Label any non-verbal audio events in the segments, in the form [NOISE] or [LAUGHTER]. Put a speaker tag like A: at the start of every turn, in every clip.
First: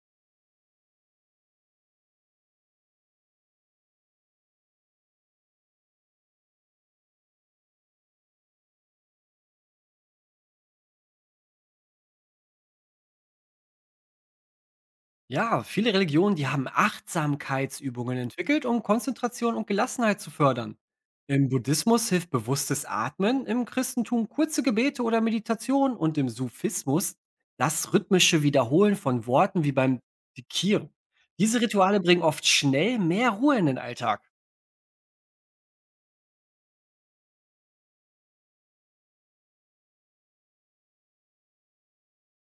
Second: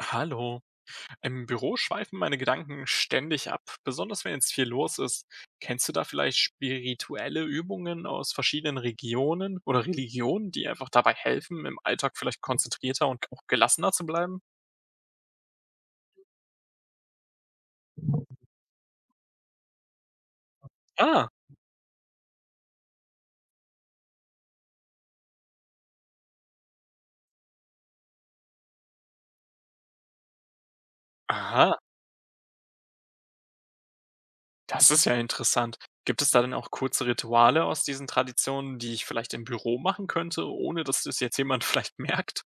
A: Hallo. Im Büro schweifen meine Gedanken ständig ab, besonders wenn jetzt viel los ist. Kennst du da vielleicht spirituelle Übungen aus verschiedenen Regionen oder Religionen, die einfach dabei helfen, im Alltag vielleicht konzentrierter und auch gelassener zu bleiben?
B: Ja, viele Religionen, die haben Achtsamkeitsübungen entwickelt, um Konzentration und Gelassenheit zu fördern.
A: Ah,
B: Im Buddhismus hilft bewusstes Atmen, im Christentum kurze Gebete oder Meditation und im Sufismus das rhythmische Wiederholen von Worten wie beim Dikir. Diese
A: aha,
B: Rituale bringen oft schnell mehr Ruhe in den Alltag.
A: das ist ja interessant. Gibt es da denn auch kurze Rituale aus diesen Traditionen, die ich vielleicht im Büro machen könnte, ohne dass das jetzt jemand [LAUGHS] vielleicht merkt?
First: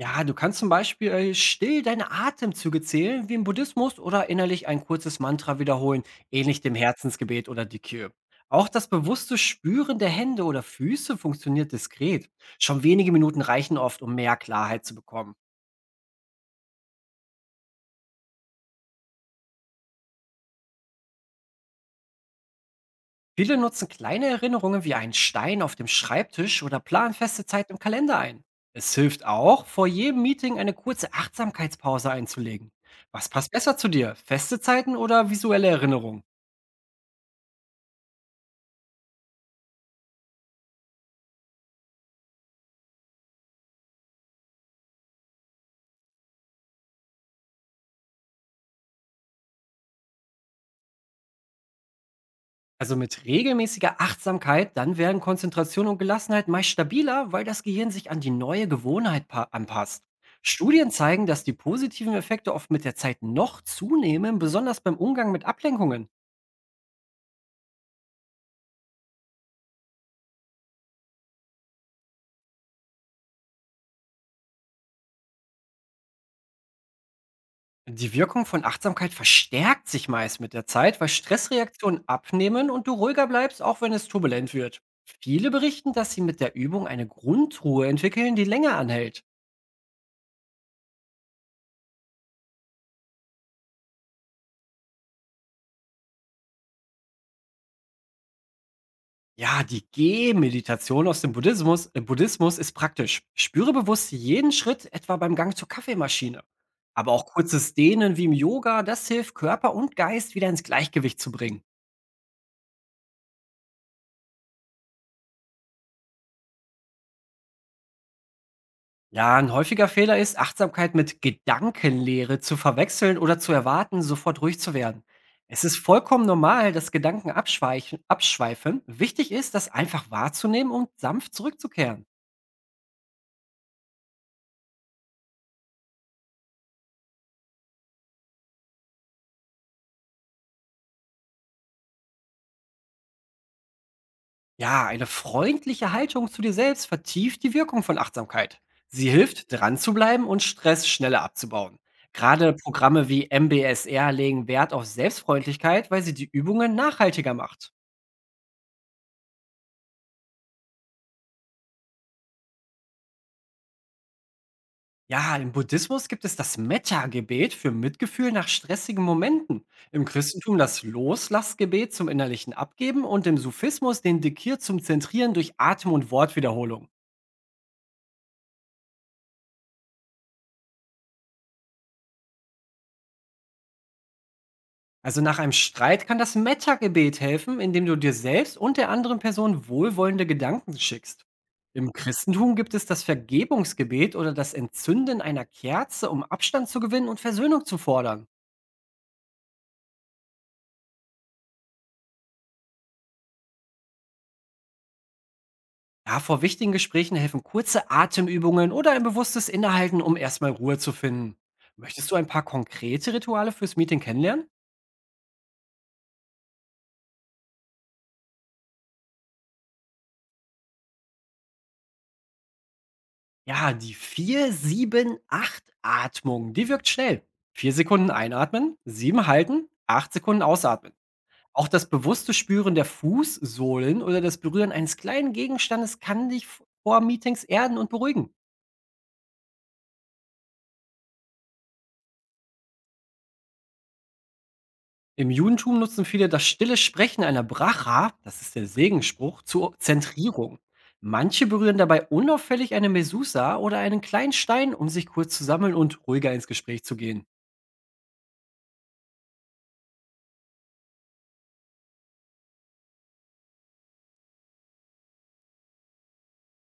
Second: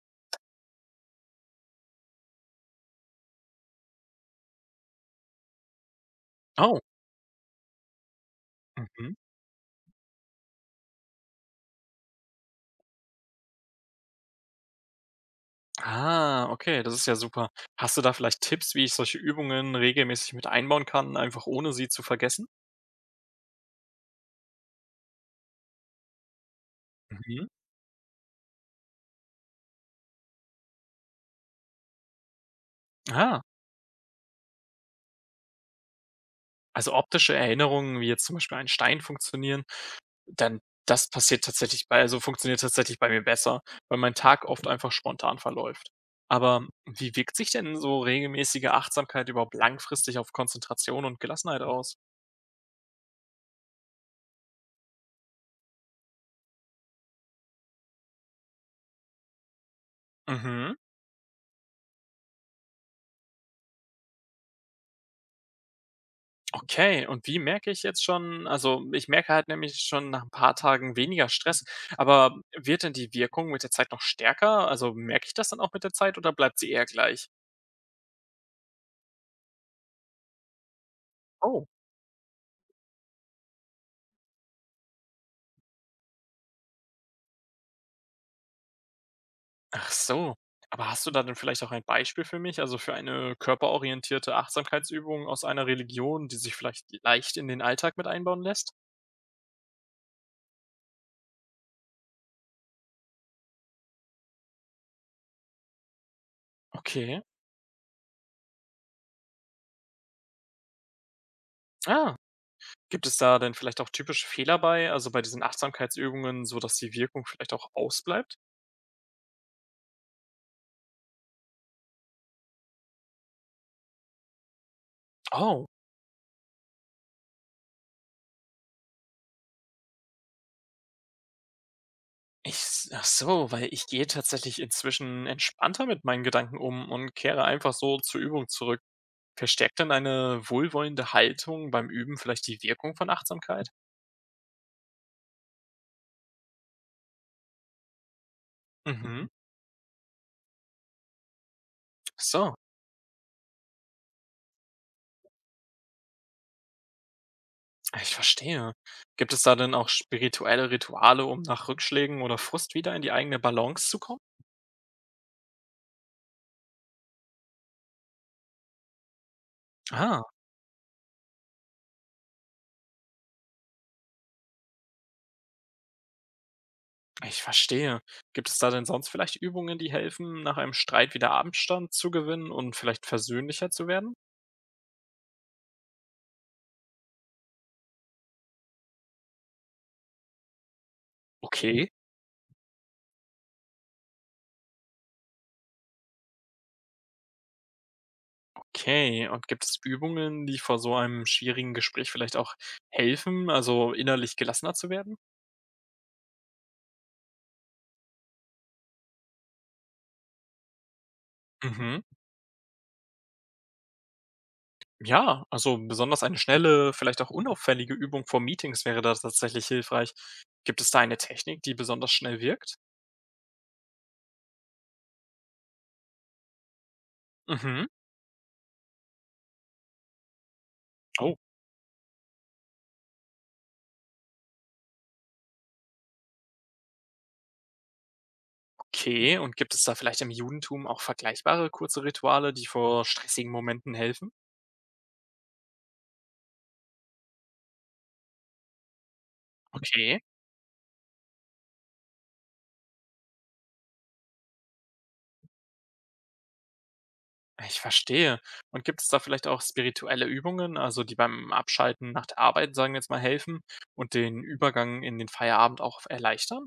B: Ja, du kannst zum Beispiel still deine Atemzüge zählen, wie im Buddhismus, oder innerlich ein kurzes Mantra wiederholen, ähnlich dem
A: Oh,
B: Herzensgebet oder die Dikir. Auch das
A: mhm.
B: bewusste Spüren der Hände oder Füße funktioniert diskret. Schon wenige Minuten reichen oft, um mehr Klarheit zu bekommen.
A: Ah, okay, das ist ja super. Hast du da vielleicht Tipps, wie ich solche Übungen regelmäßig mit einbauen kann, einfach ohne sie zu vergessen?
B: Viele nutzen kleine Erinnerungen wie einen Stein auf dem Schreibtisch oder planen
A: Mhm.
B: feste Zeit im Kalender ein. Es hilft auch, vor jedem Meeting eine kurze Achtsamkeitspause einzulegen. Was
A: Ah,
B: passt besser zu dir? Feste Zeiten oder visuelle Erinnerungen?
A: also optische Erinnerungen, wie jetzt zum Beispiel ein Stein funktionieren, dann das passiert tatsächlich bei, also funktioniert tatsächlich bei mir besser, weil mein Tag oft einfach spontan verläuft. Aber wie wirkt sich denn so regelmäßige Achtsamkeit überhaupt langfristig auf Konzentration und Gelassenheit aus?
B: Also mit regelmäßiger Achtsamkeit, dann werden Konzentration und Gelassenheit meist stabiler, weil das Gehirn sich an die neue Gewohnheit anpasst.
A: Mhm.
B: Studien zeigen, dass die positiven Effekte oft mit der Zeit noch zunehmen, besonders beim Umgang mit Ablenkungen.
A: Okay, und wie merke ich jetzt schon, also, ich merke halt nämlich schon nach ein paar Tagen weniger Stress, aber wird denn die Wirkung mit der Zeit noch stärker? Also, merke ich das dann auch mit der Zeit oder bleibt sie eher gleich?
B: Die Wirkung von Achtsamkeit verstärkt sich meist mit der Zeit, weil
A: Oh.
B: Stressreaktionen abnehmen und du ruhiger bleibst, auch wenn es turbulent wird. Viele berichten, dass sie mit der Übung eine Grundruhe entwickeln, die länger anhält.
A: Ach so. Aber hast du da denn vielleicht auch ein Beispiel für mich, also, für eine körperorientierte Achtsamkeitsübung aus einer Religion, die sich vielleicht leicht in den Alltag mit einbauen lässt?
B: Ja, die Gehmeditation aus dem Buddhismus ist praktisch. Spüre bewusst jeden Schritt, etwa beim Gang zur Kaffeemaschine. Aber
A: Okay.
B: auch kurzes Dehnen wie im Yoga, das hilft, Körper und Geist wieder ins Gleichgewicht zu bringen.
A: Ah, gibt es da denn vielleicht auch typische Fehler bei, also, bei diesen Achtsamkeitsübungen, so dass die Wirkung vielleicht auch ausbleibt?
B: Ja, ein häufiger Fehler ist, Achtsamkeit mit Gedankenlehre zu verwechseln oder zu erwarten, sofort ruhig zu werden. Es
A: Oh.
B: ist vollkommen normal, dass abschweifen. Wichtig ist, das einfach wahrzunehmen und sanft zurückzukehren.
A: Ich s ach so, weil ich gehe tatsächlich inzwischen entspannter mit meinen Gedanken um und kehre einfach so zur Übung zurück. Verstärkt dann eine wohlwollende Haltung beim Üben vielleicht die Wirkung von Achtsamkeit?
B: Ja, eine freundliche Haltung zu dir selbst vertieft die Wirkung von Achtsamkeit. Sie
A: Mhm.
B: hilft, dran zu bleiben und Stress schneller abzubauen. Gerade
A: So,
B: Programme wie MBSR legen Wert auf Selbstfreundlichkeit, weil sie die Übungen nachhaltiger macht.
A: ich verstehe. Gibt es da denn auch spirituelle Rituale, um nach Rückschlägen oder Frust wieder in die eigene Balance zu kommen?
B: Ja, im Buddhismus gibt es das Metta-Gebet für Mitgefühl nach stressigen Momenten, im
A: Ah,
B: Christentum das Loslassgebet zum innerlichen Abgeben und im Sufismus den Dikir zum Zentrieren durch Atem- und Wortwiederholung.
A: ich verstehe. Gibt es da denn sonst vielleicht Übungen, die helfen, nach einem Streit wieder Abstand zu gewinnen und vielleicht versöhnlicher zu werden?
B: Also nach einem Streit kann das Metta-Gebet helfen, indem du dir selbst und der anderen Person wohlwollende Gedanken schickst.
A: Okay.
B: Im Christentum gibt es das Vergebungsgebet oder das Entzünden einer Kerze, um Abstand zu gewinnen und Versöhnung zu fordern.
A: Okay, und gibt es Übungen, die vor so einem schwierigen Gespräch vielleicht auch helfen, also innerlich gelassener zu werden?
B: Ja, vor wichtigen Gesprächen helfen kurze Atemübungen oder ein bewusstes Innehalten, um erstmal Ruhe zu finden.
A: Mhm.
B: Möchtest du ein paar konkrete Rituale fürs Meeting kennenlernen?
A: Ja, also besonders eine schnelle, vielleicht auch unauffällige Übung vor Meetings wäre da tatsächlich hilfreich. Gibt es da eine Technik, die besonders schnell wirkt?
B: Ja, die vier sieben acht atmung die wirkt schnell. Vier
A: Mhm.
B: Sekunden einatmen, sieben halten, acht Sekunden ausatmen.
A: Oh,
B: Auch das bewusste Spüren der Fußsohlen oder das Berühren eines kleinen Gegenstandes kann dich vor Meetings erden und beruhigen.
A: okay. Und gibt es da vielleicht im Judentum auch vergleichbare kurze Rituale, die vor stressigen Momenten helfen?
B: Im Judentum nutzen viele das stille Sprechen einer Bracha, das ist der Segensspruch, zur
A: Okay.
B: Zentrierung. Manche berühren dabei unauffällig eine Mesusa oder einen kleinen Stein, um sich kurz zu sammeln und ruhiger ins Gespräch zu gehen.
A: Ich verstehe. Und gibt es da vielleicht auch spirituelle Übungen, also die beim Abschalten nach der Arbeit, sagen wir jetzt mal, helfen und den Übergang in den Feierabend auch erleichtern?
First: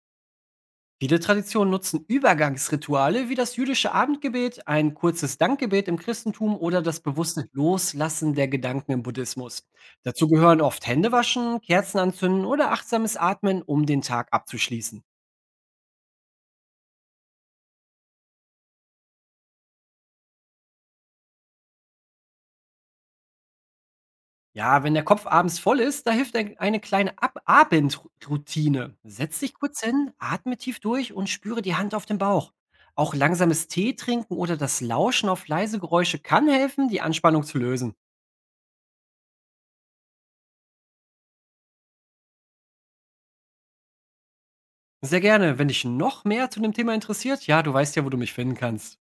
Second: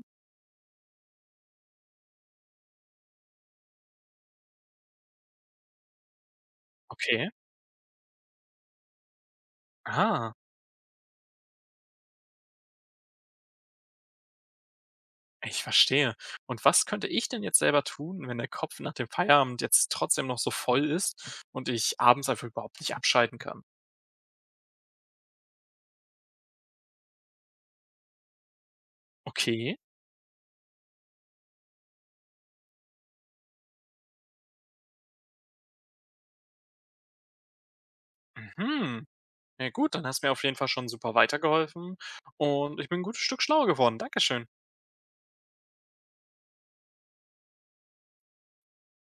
B: Viele Traditionen nutzen Übergangsrituale wie das jüdische Abendgebet, ein kurzes Dankgebet im Christentum oder das
A: Okay.
B: bewusste Loslassen der Gedanken im Buddhismus. Dazu
A: Ah,
B: gehören oft Händewaschen, Kerzen anzünden oder achtsames Atmen, um den Tag abzuschließen.
A: ich verstehe. Und was könnte ich denn jetzt selber tun, wenn der Kopf nach dem Feierabend jetzt trotzdem noch so voll ist und ich abends einfach überhaupt nicht abschalten kann?
B: Ja, wenn der Kopf abends voll ist, da hilft eine kleine Ab Abendroutine. Setz dich
A: Okay.
B: kurz hin, atme tief durch und spüre die Hand auf dem Bauch. Auch langsames Tee trinken oder das Lauschen auf leise Geräusche kann helfen, die Anspannung zu lösen.
A: Mhm. Ja gut, dann hast du mir auf jeden Fall schon super weitergeholfen und ich bin ein gutes Stück schlauer geworden. Dankeschön.
B: Sehr gerne. Wenn dich noch mehr zu dem Thema interessiert, ja, du weißt ja, wo du mich finden kannst.